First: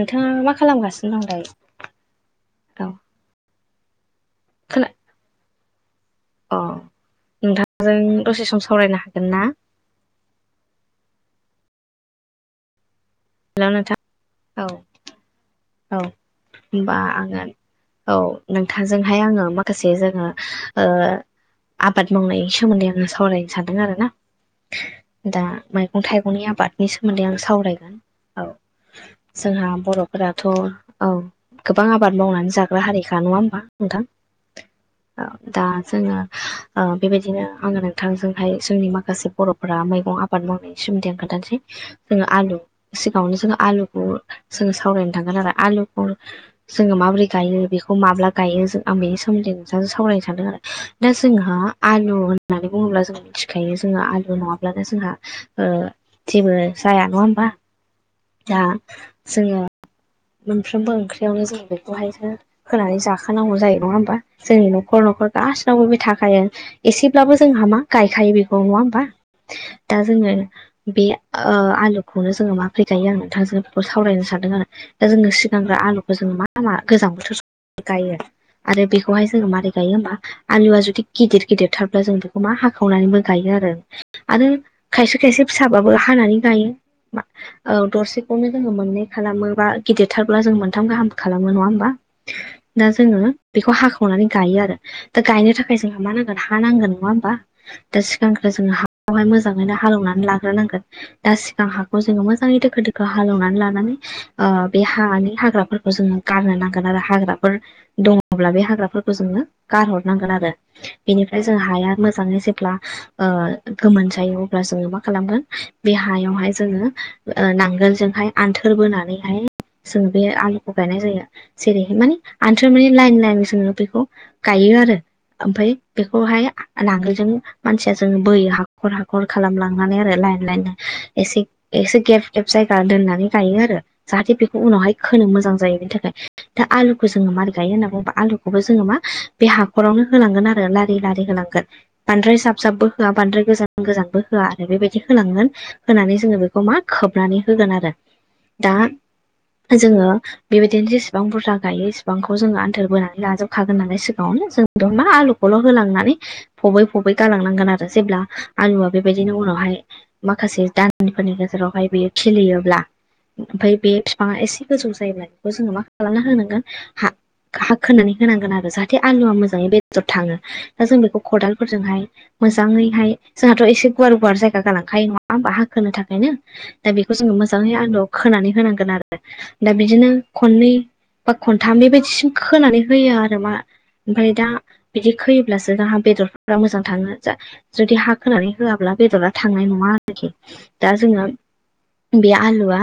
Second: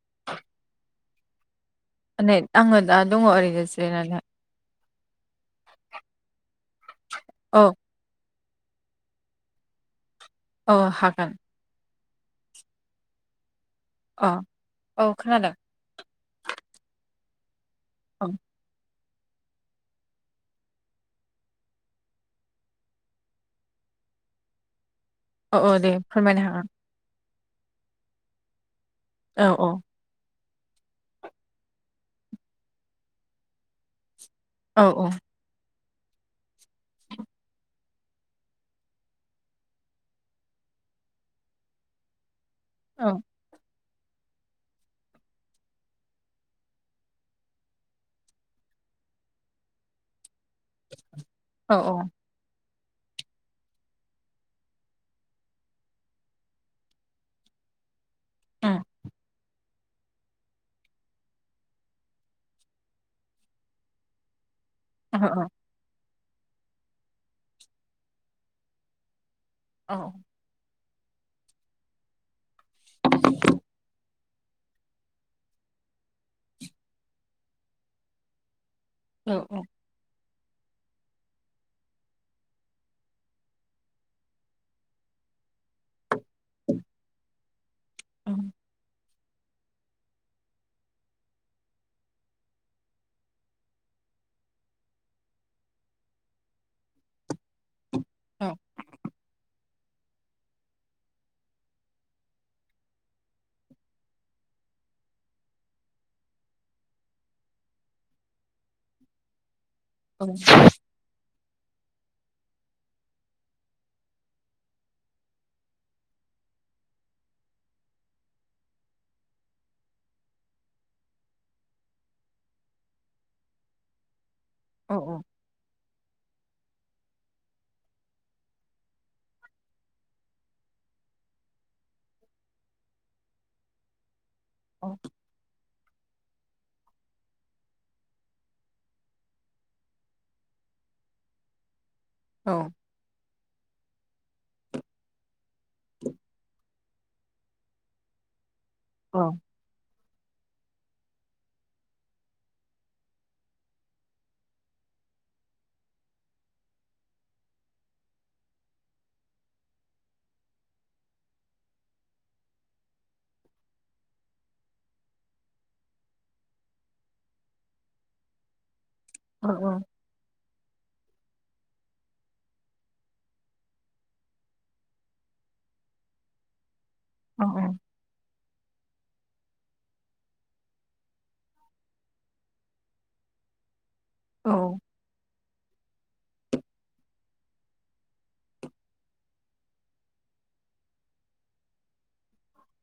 नोंथाङा मा खालामगासिनो दं दायो नै आङो दा दङ ओरैनो जिरायनानै। थोन [unintelligible] [inaudible] अ' औ नोंथांजों दसे सम सावरायनो हागोन ना? औ हागोन। हेल' नोंथां। अ' औ खोनादों। औ होनबा आगोन औ नोंथां। जोंहाय आङो माखासे जोङो ओ आबाद मावनायनि सोमोन्दै आङो सावरायनो सानदों आरो ना। दा औ औ दे मैगं थाइगंनि फोरमायनो हागोन आबाद। नि सोमोन्दै आं सावरायगोन औ औ औ जोंहा बर'फोरा थ' औ गोबां आबाद मावनानै जाग्रा हारिखा नङा होमबा नोंथां। औ - औ। दा जोङो बेबायदिनो आं थोंजोंहाय जोंनि माखासे बर'फोरा मैगं आबाद मावनायनि सोमोन्दआ खोनथानोसै जोङो आलु औ सिगाङावनो जोङो आलुखौ जोङो सावरायनो थांगोन आरो आलुखौ जोङो माबोरै गायो बेखौ माब्ला गायो जों आं बेनि सोमोन्दै नोंथांजों सावरायनो सानदों आरो। दा जोंहा औ आलु होननानै बुङोब्ला जों मिथिखायो जोङो आलु नङाब्लानो जोंहा ओ जेबो जाया नङा होमबा। दा जोङो मोनफ्रोमबो ओंख्रियावनो जों बेखौहायसो होनानै जाखानांगौ जायो नङा होमबा जोंनि न' न'खर न'खर गासिनावबो बे थाखायो एसेब्लाबो जोंहा मा गायखायो बेखौ नङा होमबा। दा जोङो बे ओ आलुखौनो जोङो मा फैखायो आं नोंथांजों बेखौ सावरायनो सानदों आरो। जोङो सिगांग्रो आलुखौ जोङो मा मा गोजां बोथोर गायो आरो बेखौ बेखौहाय जोङो माबोरै गायो होमबा आलुआ जुदि गिदिर गिदिर थारब्ला जों बेखौ मा हाखावनानैबो गायो आरो आरो खायसे खायसे फिसाबाबो हानानै गायो। औ दरसेखौनो उम जोङो मोननै खालामो बा गिदिरथारब्ला जों मोनथाम गाहाम खालामो नङा होमबा। दा जोङो बेखौ हाखावनानै गायो आरो दा गायनो थाखाय जोंहा मा नांगोन हा नांगोन नङा होमबा। दा सिगांग्रो जोङो हाखौहाय मोजाङैनो हालेवनानै लाग्रोनांगोन दा सिगां हाखौ जोङो मोजां मोनि दोखो दोखो हालेवनानै लानानै ओ बे हानि हाग्राफोरखौ जोङो गाननो नांगोन आरो हाग्राफोर दङब्ला बे हाग्राफोरखौ जोंनो गारहरनांगोन आरो। बेनिफ्राय जों हाया मोजाङै जेब्ला ओ गोमोन जायो अब्ला जोङो मा खालामगोन बे हायावहाय जोङो ओ नांगोलजोंहाय आन्थोर बोनानैहाय जों बे आलुखौ गायनाय जायो। जेरैहाय माने आन्थो मानि लाइन लाइन जों बेखौ गायो आरो। ओहो ओमफ्राय बेखौहाय नांगोलजों मानसिया जोङो बोयो हाखर हाखर खालामलांनानै आरो लायन लायनो एसे एसे गेब गेब जायगा दोननानै गायो आरो जाहाथे बेखौ औ उनावहाय खोनो मोजां जायो बेनि थाखाय दा आलुखौ जोङो मारै गायो होनना बुङोबा आलुखौबो जोङो मा बे हाखरावनो होलांगोन आरो लारि लारि होनांगोन। बांद्राय जाब जाबबो होआ बांद्राय गोजान गोजानबो होआ आरो बेबायदि होलांगोन होनानै जोङो बेखौ मा खोबनानै होगोन आरो दा औ। जोङो बेबायदिनो जेसेबां बुरजा गायो इसिबांखौ जोङो आन्थोर बोनानै लाजोबखागोन होनालाय सिगाङावनो जों दंना आलुखौल' होलांनानै फबै फबै गालांनांगोन आरो जेब्ला आलुआ बेबायदिनो उनावहाय माखासे दानफोरनि गेजेरावहाय बियो खिलियोब्ला ओमफ्राय बे बिफाङा एसे गोजौ जायोब्ला बेखौ जोङो मा खालामना होनांगोन? हा हा खोननानै होनांगोन आरो जाहाथे आलुआ मोजाङै बेदर थाङो दा जों बेखौ खदालफोरजोंहाय मोजाङैहाय जोंहाथ' एसे गुवार गुवार जायगा गालांखायो नङा हब हाखोनो थाखायनो। दा बेखौ जोङो उम मोजाङै आलोआव खोनानै होनांगोन आरो। दा बिदिनो खननै बा खनथाम बेबायदिसिम खोनानै होयो आरो मा। ओमफ्राय दा औ बिदि खैयोब्लासो जोंहा बेदरफ मोजां थाङो। जुदि हा खोनानै होआब्ला बेदरा थांनाय नङा आरोखि दा जोङो बे आलुआ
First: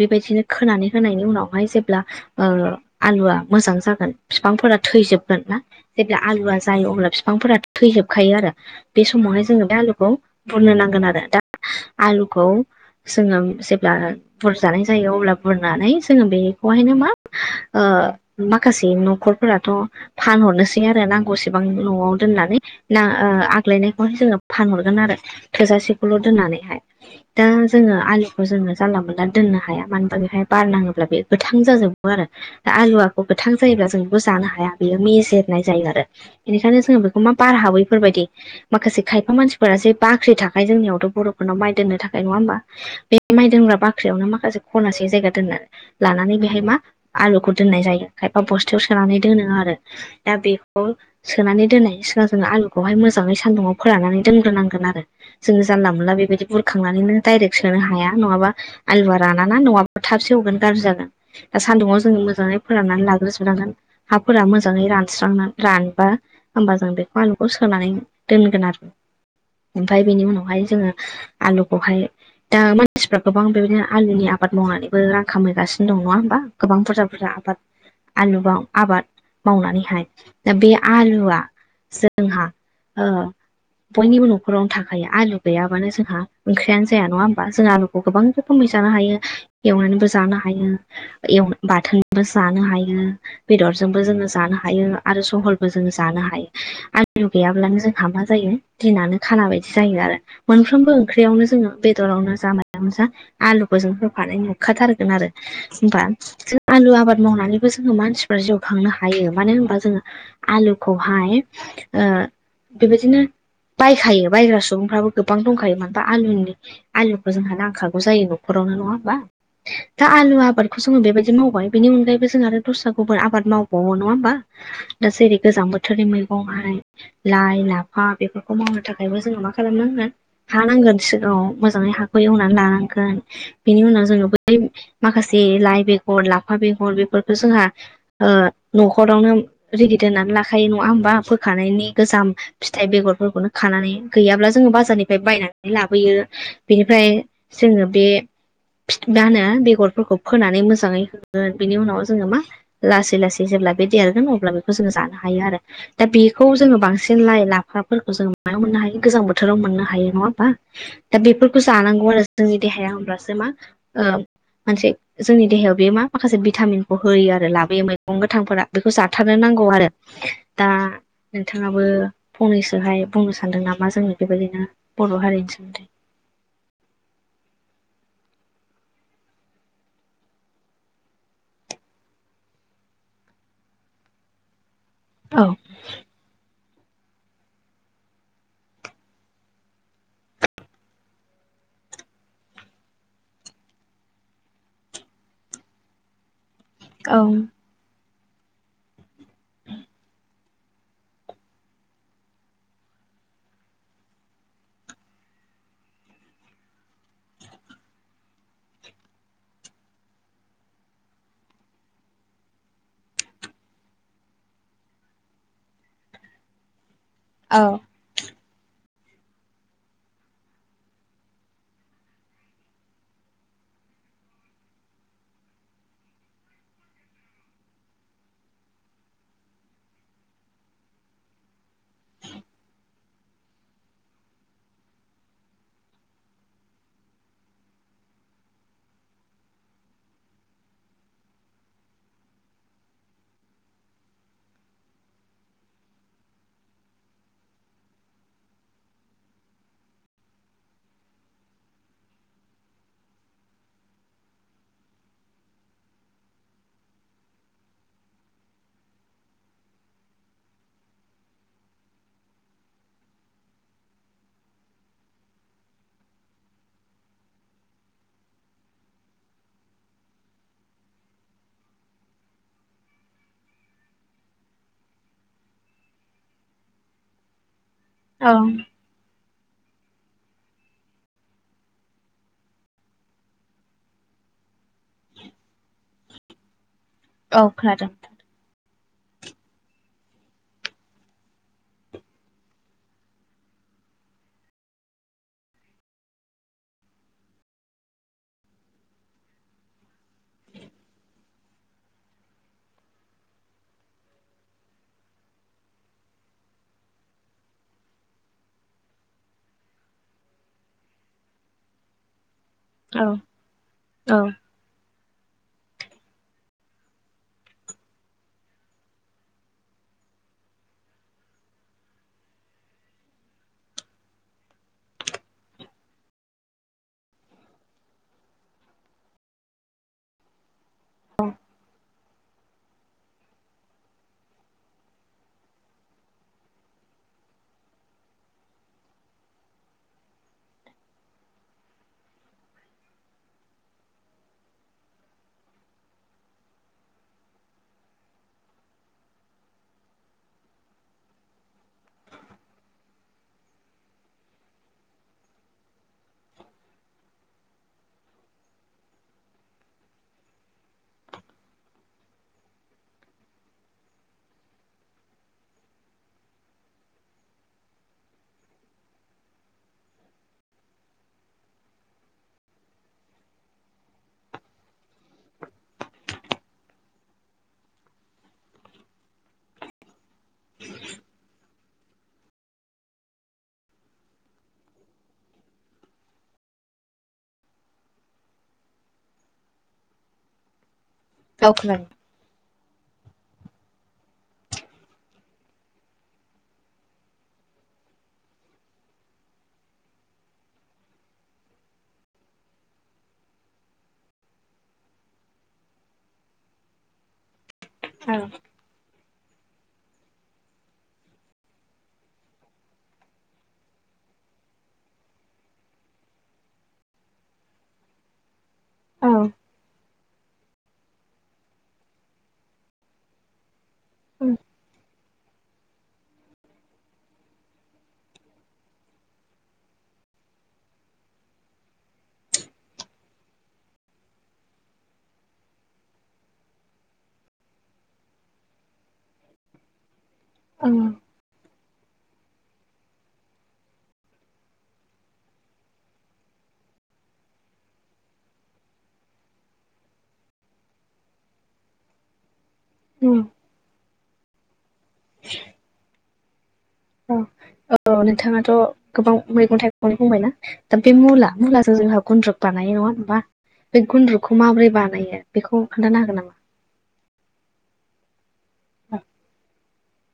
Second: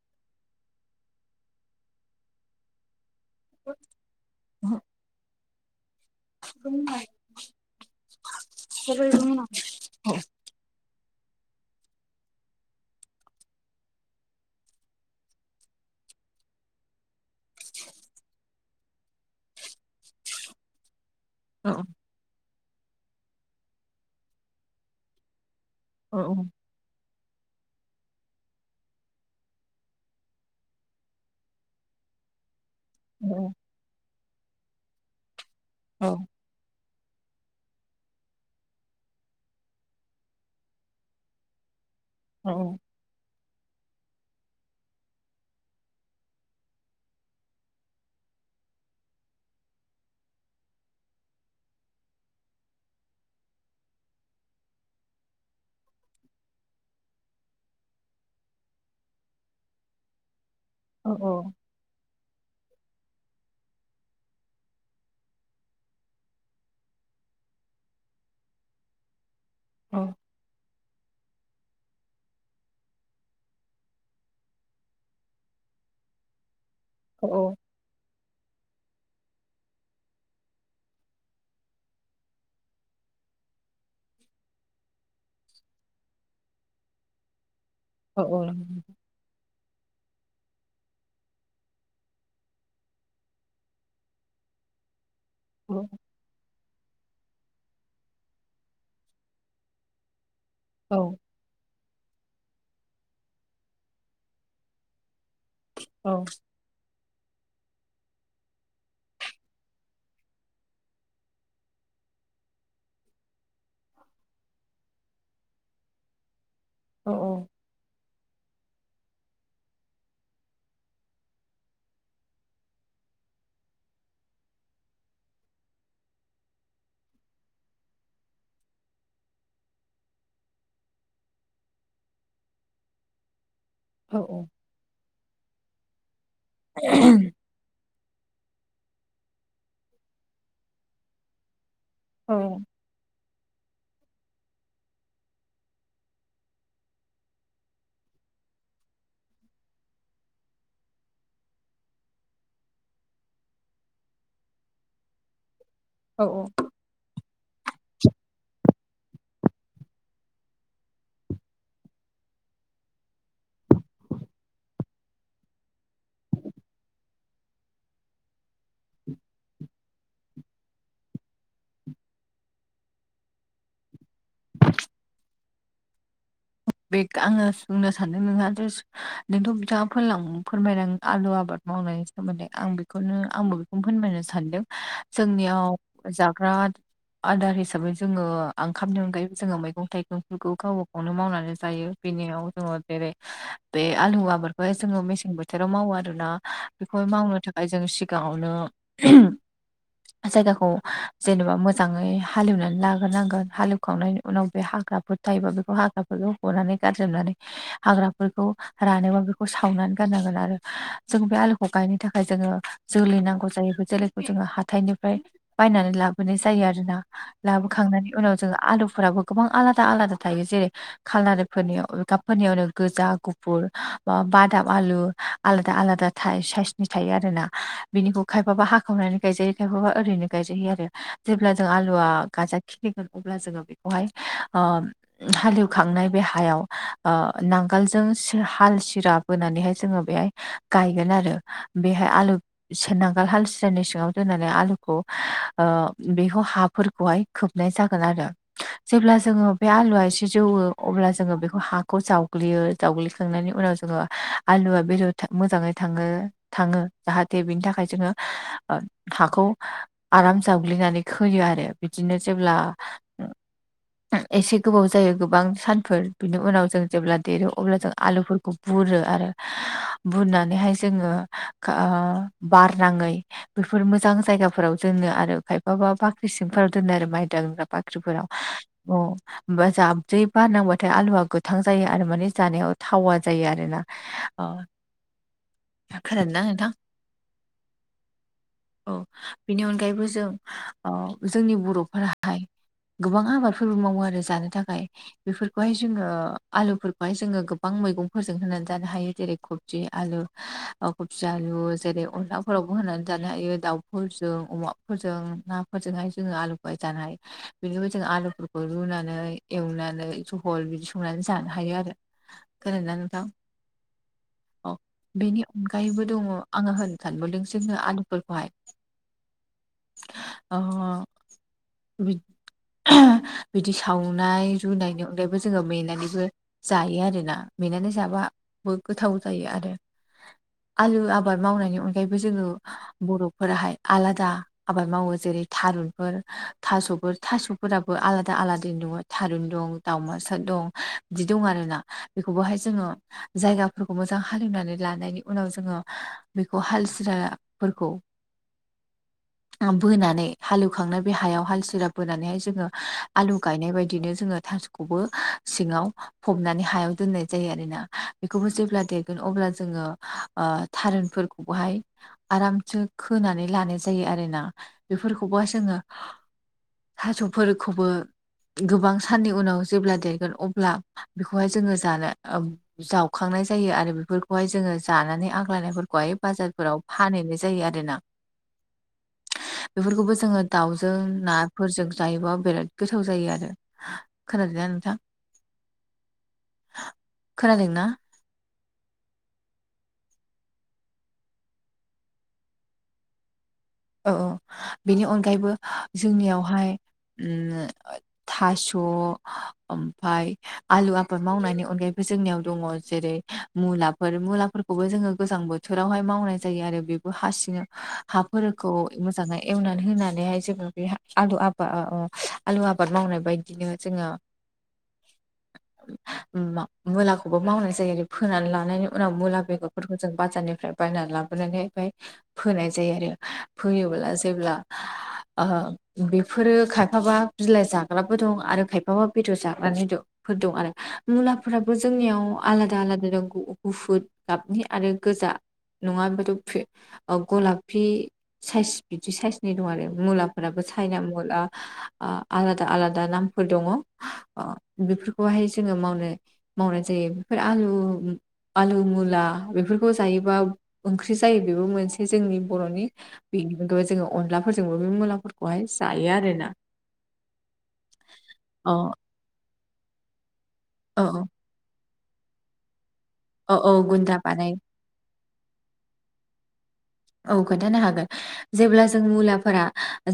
बेबायदिनो खोनानै होनायनि उनावहाय जेब्ला, ओ आलुआ मोजां जागोन औ बिफांफोरा थैजोबगोन ना? जेब्ला आलुआ औ जायो अब्ला बिफांफोरा थैजोबखायो आरो औ बे समावहाय जोङो बे आलुखौ बुरनो नांगोन आरो दा आलुखौ जोङो जेब्ला बुरजानाय जायो अब्ला बुरनानै जोङो बेखौहायनो मा? ओ माखासे न'खरफोराथ' फानहरनोसै आरो ना। गसेबां औ न'आव दोननानै आग्लायनायखौाय जोङो फानहरगोन आरो, थोजासे सल दोन्नानैहाय। दा जोङो आलिुखौ जोङो जानला मोनला दोननो हाया मानो होनबा बेहाय बारनाङोब्ला बे गोथां जाजोबो आरो। आलुवाखौ गोथां जायोब्ला जोंबो जानो हाया बेयो मेजेरनाय जायो आरो। बेनिखायनो जोङो बेखौ मा बार हाबोैफोरबायदि। माखासे खायफा मानसिफोरा जे बाख्रि थाखाय जोंनियावथ' बर'फोरनाव माइ दोननो थाखाय नङा होमबा? बे माइ दोनग्रा बाख्रियावनो माखासे खनासे जायगा दोननानै। लानानै बेहाय मा आलुखौ दोननाय जायो खायफा बस्थायाव सोनानै दोनो आरो। दा बेखौ सोनानै दोननाय सिगां जोंना आलुखौहाय मोजाङै सान्दुुंङाव फोरानानानै दोनग्रोनांगोन आरो। जोङो जानला मोनला बेबायदि बुरखां बुरखांनानैनो दडायरेक्ट सोनो हाया नङाबा आुवााना ना नङाबा थाबसे हगोन गाज्रि जागोन दा सान्दुङाव जोङो मोजाङै फोराननानै लाग्रोजोबनांगोन। हाफोरा मोजाङै रानस्रांनानै रानबा होमबा जों बेखौ आलुखौ सोनानै दोनगोन आरो, ओमफ्राय बेनि उनावहाय जोङो आलुखौहाय दा मानसिफ्रा गोबां बेबायदिनो आलुनि आबाद मावनानैबो रां खामहैगासिनो दं नङा होमबा? गोबां बुरजा फुरा आबाद आलु आबाद मावनानैहाय दा बे आलुआ जोंहा बयनिबो न'खरावनो थाखायो आलु गैयाबानो जोंहा ओंख्रियानो जाया नङा होमबा जों आलुखौ गोबां रोखोमै जानो हायो एवनानैबो जानो हायो। बाथोनबो जानो हायो बेदरजोंबो जोङो जानो हायो आरो जहल जों जानो हायो आलिु गैयाब्लानो जोंहा मा जायो दिनानो खाना बायदि जायो आरो। मोनफ्रोमबो ओंख्रियावनो जोङो बेदरावनो जा मायावानो जा आलुखौ जों होफानाय नुखाथारगोन आरो। होमबा जों आलु आबाद मावनानैबो जोङो मानसिफ्रा जिउ खांनो हायो मानो होनबा जोङो आलुखौहाय ओ बेबायदिनो बायखायो बायग्रा सुबुंफ्राबो गोबां दंखायो मान बा आलुनि आलुखौ जोंहा नांखागौ जायो न'खरावनो नङा होमबा? दा आलु आबादखौ जोङो बेबायदि मावबाय बेनि अनगायैबो जों आरो दस्रा गुबुन आबाद मावबावो नङा होमबा? दा जेरै गोजां बोथोरनि मैगं थाइगं लाइ लाफा बेफोरखौ मावनो थाखायबो जोङो मा खालामनांगोन? हानांगोन सिगाङाव मोजाङै हाखौ एवनानै लानांगोन बेनि उनाव जोङो बै माखासे लाइ बेगर लाफा बेगर बेफोरखौ जोंहा न'खरावनो रेदि दोननानै लाखायो नङा होमबा फोखानायनि गोजाम औ फिथाइ बेगरफोरखौनो खानानै गैयाब्ला जोङो बाजारनि ओमफाय बायनानै लाबोयो बेनिफ्राय जोङो बे फिथ बा होनो बेगरफोरखौ फोनानै मोजाङै होगोन बिनि उनाव जोङो मा लासै लासै जेब्ला बे देरगोन अब्ला बेखौ जों जानो हायो आरो। दा औ बेखौ जोङो बांसिन लाइ लाफाफोरखौ जोङो माबायाव मोननो हायो गोजां बोथोराव मोननो हायो। नङा होमबा? दा बेफोरखौ जानांगौ आरो जोंनि देहाया होमब्लासो मा ओ मोनसे जोंनि देहायाव बे मा माखासे भिटामिनखौ होयो आरो लाबोयो मैगं गोथांफोरा बेखौ जाथारनो नांगौ आरो। दा नोंथाङाबो फंनैसोहाय बुंनो सानदों नामा जों बेबायदिनो फा [unintelligible] बे आङो बुंनो सानदों नोंहाथ' नोंथ' बिथाङा फोनलां फोरमायदों आलु आबाद। मावनायनि सोमोन्दै आं बेखौनो आंबो बेखौनो फोनमायनो सानदों औ जोंनियाव जाग्रा आ आदार हिसाबै जोङो आंखामनि अनगायैबो जोङो मैगं थाइगंफोरखौ गावो वनो मावनानै जायो बेनियाव जोङो बेरै बे आलु आबादखौहाय जोङो मेसें बोथ थोराव मावो आरोना बेखौ औ मावनो थाखाय जों सिगाङावनो जायगाखौ जेनेबा मोजाङै हालेवनानै लाग्रोनांगोन, हालेवखांनायनि उनाव बे हाग्रा फोर थायोबा बेखौ हाग्राफोरखौ हनानै गारजोबनानै हाग्राफोरखौ रानोबा बेखौ सावनानै गाननांगोन आरो जों बे आलुखौ गायनो थाखाय जोङो जोलै नांगौ जायो बे जोलैखौ जोङो हाथाइनिफ्राय बायनानै लाबोनाय जा औ लाबोखांनायनि उनाव जोङो आलुफोराबो गोबां आलादा आलादा थायो जेरै खालारिफोरनियाव गाबफोरनियावनो गोजा गुफुर बा बादाब आलु। आलादा आलादा था साइसनि थायो आरोना बिनिखौ खायफाबा हाखावनानै गायजायो। खायफबा ओरैनो गायजहयो। आरो जेब्ला जों आलुवआ गाजा खिलिगोन अब्ला जोङो बेखौहाय ओ हालेवखांनाय बे हायाव ओ नांगोलजों सि हाल सिरा बोनानैहाय जोङो बेहाय गायगोन आरो बेहाय आलु सो नांगाल हालसिरनि सिङाव दोननानै आलुखौ ओ बेखौ हाफोरखौहाय खोबनाय जागोन आरो जेब्ला जोङो बे आलुवा एसे जौवो अब्ला जोङो बेखौ हाखौ जावग्लियो जावग्लिखांनायनि उनाव जोङो आलुआ बेदर था मोजाङै थाङो। थाङो जाहाथे बिनि थाखाय जोङो हाखौ आराम जावग्लिनानै खोयो आरो बिदिनो जेब्ला एसे गोबाव जायो गोबां सानफोर बिनि उनाव जों जेब्ला देरो अब्ला जों आलुफोरखौ बुरो आरो बुरनानैहाय जोङो ओ बारना बेफोर मोजां जायगाफोराव दोनो आरो खायफाबा बाख्रि सिमफोराव दोनो आरो माइ दांग्रा बाख्रि ख्रिफोरा औ [unintelligible] जाब जै बारनांबाथाय आलुआ गोथां जायो आरो माने जानायाव थावा जायो आरोना। अ खोनादोना नोंथां? औ खोनादों। औ बेनि अनगायैबो जों अ जोंनि बर'फोराहाय गोबां आबादफोरबो मावो आरो जानो थाखाय। बेफोरखौहाय जोङो आलुफोरखौहाय जोङो गोबां मैगंफोरजों होनानै जानो हायो जेरै ख थि आलु ओ खफि आलु जेरै अनलाफोरावबो होनानै जानो हायो दाउफोरजों अमा फोरजों नाफोरजोंहाय जोङो आलु बाय जानाय बेनिबाय जोङो आलुफोरखौ रूनानै एवनानै जहल बिदि संनानै जानो हायो आरो। खोनादोंना औ नोंथां? औ अ बेनि अनगायैबो दङ आङो होनो सानबावदों जोङो आलुफोरखौहाय अ बिथ बिदि सावनाय रुनायनि अनगायैबो जोङो मेनानैबो जायो आरोना मेनानै जाबाबो गोथाव जायो आरो। आलु आबाद मावनायनि अनगायैबो जोङो बर'फोराहाय आलादा आबाद मावो जेरै थारुनफोर थास'फोर थास'फोराबो आलादा दा आलादै दङ थारुन दं दावउमासार दं बिदि दं आरोना बेखौबोहाय जोङो जायगाफोरखौ मोजां हालेवनानै लानायनि उनाव जोङो बेखौ हाल सिरा फोरखौ ओ बोनानै हालौवखांनाय बे हायाव हाल सिरा बोनानैहाय जोङो आलु गायनाय बायदिनो जोङो थास'खौबो सिङाव फबनानै हायाव दोननाय जायो आरोना। बेखौबो जेब्ला देरगोन अब्ला जोङो ओ थारुनफोरखौबोहाय आरामसो खोनानै लानाय जायो आरोना बेफोरखौबो जोङो थास'फोरखौबो गोबां साननि उनाव जेब्ला देरगोन अब्ला बेखौहाय जोङो जानो ओ जावखांनाय जायो आरो बेफोरखौहाय जोङो जानानै आग्लनायफोरखौहाय बाजारफोराव फानहैनाय जायो आरोना। बेफोरखौबो जोङो दाउजों नाफोरजों जायोबा बिराद गोथाव जायो आरो खोनादोंना नोंथां? खोनादोंना? औ खोनादों। औ औ बेनि अनगायैबो जोंनियावहाय उम थास' ओमफाय आलु आबाद मावनायनि अनगायैबो जोंनियाव दङ जेरै मुलाफोर मुलाफोरखौबो जोङो गोजां बोथोरावहाय मावनाय जायो आरो बेबो हासिनो औ। खौ मोजाङै एवनानै होनानैहाय जोङो बे आलु आबा आलु आबाद मावनाय बाय दिनो जोङो उम मा मुलाखौबो मावनाय जायो आरो फोनानै लानायनि उनाव औ मुला बेगरफोरखौ जों बाजारनिफ्राय बायनानै लाबोनानै ओमफाय फोनाय जायो आरो। फोयोब्ला जेब्ला ओहो बेफोरो खायफाबा बिलाइ जाग्राबो दं आरो खायफाबा बेदर जाग्रानि दं। फोर दं आरो मुलाफोराबो जोंनियाव आलादा आलादा [unintelligible] गुफुर गाबनि आरो गोजा नङाबाथ' [unintelligible] ओ गलाफि साइस बिदि साइसनि दं आरो मुलाफोराबो औ सायना मु [unintelligible] ओ आलादा आलादा नामफोर दङ। अ बेफोरखौहाय जोङो मावनो मावनाय जायो बेफोर आलु आलु मुला बेफोरखौ जायोबा ओंख्रि जायो बेबो मोनसे जोंनि बर'नि उम। [unintelligible] जोङो अनलाफोरजोंबो बे मुलाफोरखौहाय जायो आरोना। औ औ नोंथाङाथ' अ गोबां मैगं थाइगंनि बुंबायना। दा बे औ मुला मुलाजों जोंहा गुन्द्रुक बानायो नङा होनबा औ औ बे गुन्दा गुन्द्रुकखौ बानाय माबोरै बानायो? बेखौ खोन्थानो हागोन नामा? औ खोन्थानो हागोन। जेब्ला जों मुलाफोरा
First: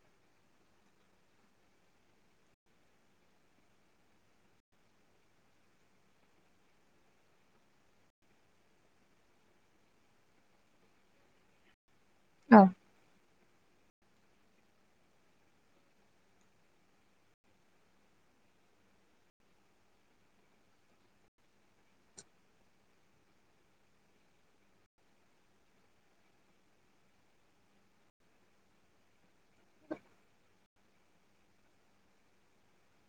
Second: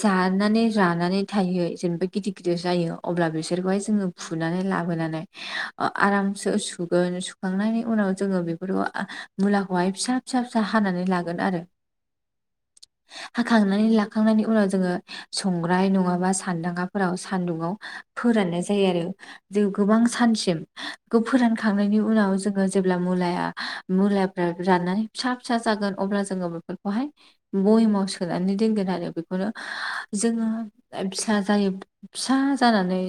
जानानै रानानै थायो जेनेबा गिदिर गिदिर जायो अब्ला बिसोरखौहाय जोङो फुनानै लाबोनानै ओ आरामसो सुगोन सु खांनायनि उनाव जोङो बेफोरखौ आ मुलाखौहाय फिसा फिसा फिसा हानानै लागोन आरो। औ। हाखांनानै लाखांनायनि उनाव जोङो संग्राय नङाबा सान्दांगाफोराव सान्दुंङाव फोराननाय जायो आरो। जों गोबां सानसिम बेखौ फोरानखांनायनि उनाव जोङो जेब्ला मुलाया मुलाफ्रा राननानै फिसा फिसा जागोन अब्ला जोङो बेफोरखौहाय बयेमाव सोनानै दोनगोन आरो बेफोरो जोङो ओ फिसा जायो फिसा जानानै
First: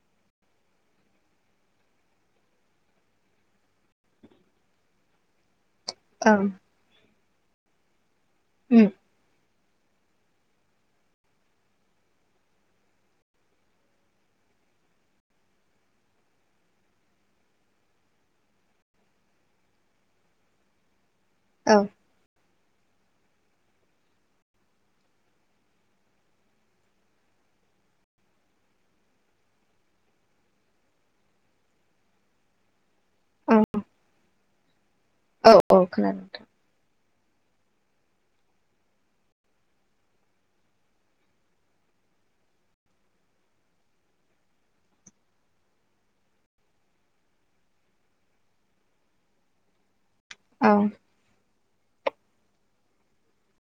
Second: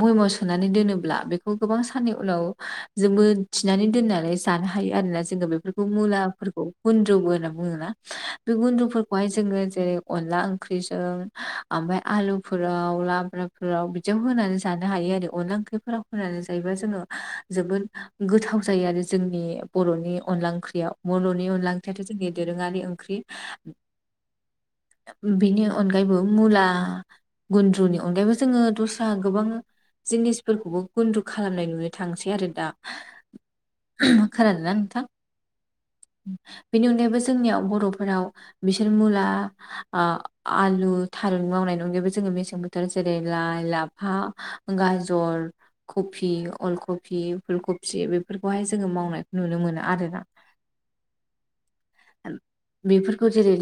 बयेमाव सोनानै दोनोब्ला बेखौ गोबां साननि उनाव जोबो थिनानै दोननानै जानो हायो आरोना जोङो बेफोर खौ औ मुलाफोरखौ गुन्द्रुबो होनना बुङोना बे गुन्द्रुफोरखौहाय जोङो जेरै अनला ओंख्रिजों ओमफाय आलु फोराव लाब्राफोराव बिदियाव होनानै जानो हायो आरो। अनला ओंख्रिफोराव होनानै जायोबा जोङो जोबोद गोथाव जायो आरो जोंनि अ बर'नि अनला ओख्रियाव बर'नि अनदला औ ओंख्रियाथ' जोंनि दोरोङारि ओंख्रि बिनि अनगायैबो मुला गुन्द्रुनि अनगायैबो जोङो दस्रा गोबां जिनिसफोरखौबो गुन्दु खालामनाय नुनो थांसै आरो दा औ खोनादोंना नोंथां औ औ खोनादों नोंथां बेनि अनगायैबो जोंनियाव बर'फोराव बिसोर मुला ओ आलु थारुन मावनाय अनगायैबो जोङो मेसें बोथोर जेरै लाइ लाफ फा गाजर कफि अलकफि फुल कफि बेफोरखौहाय जोङो मावनायखौ नुनो मोनो आरोना औ बेफोरखौ जेरै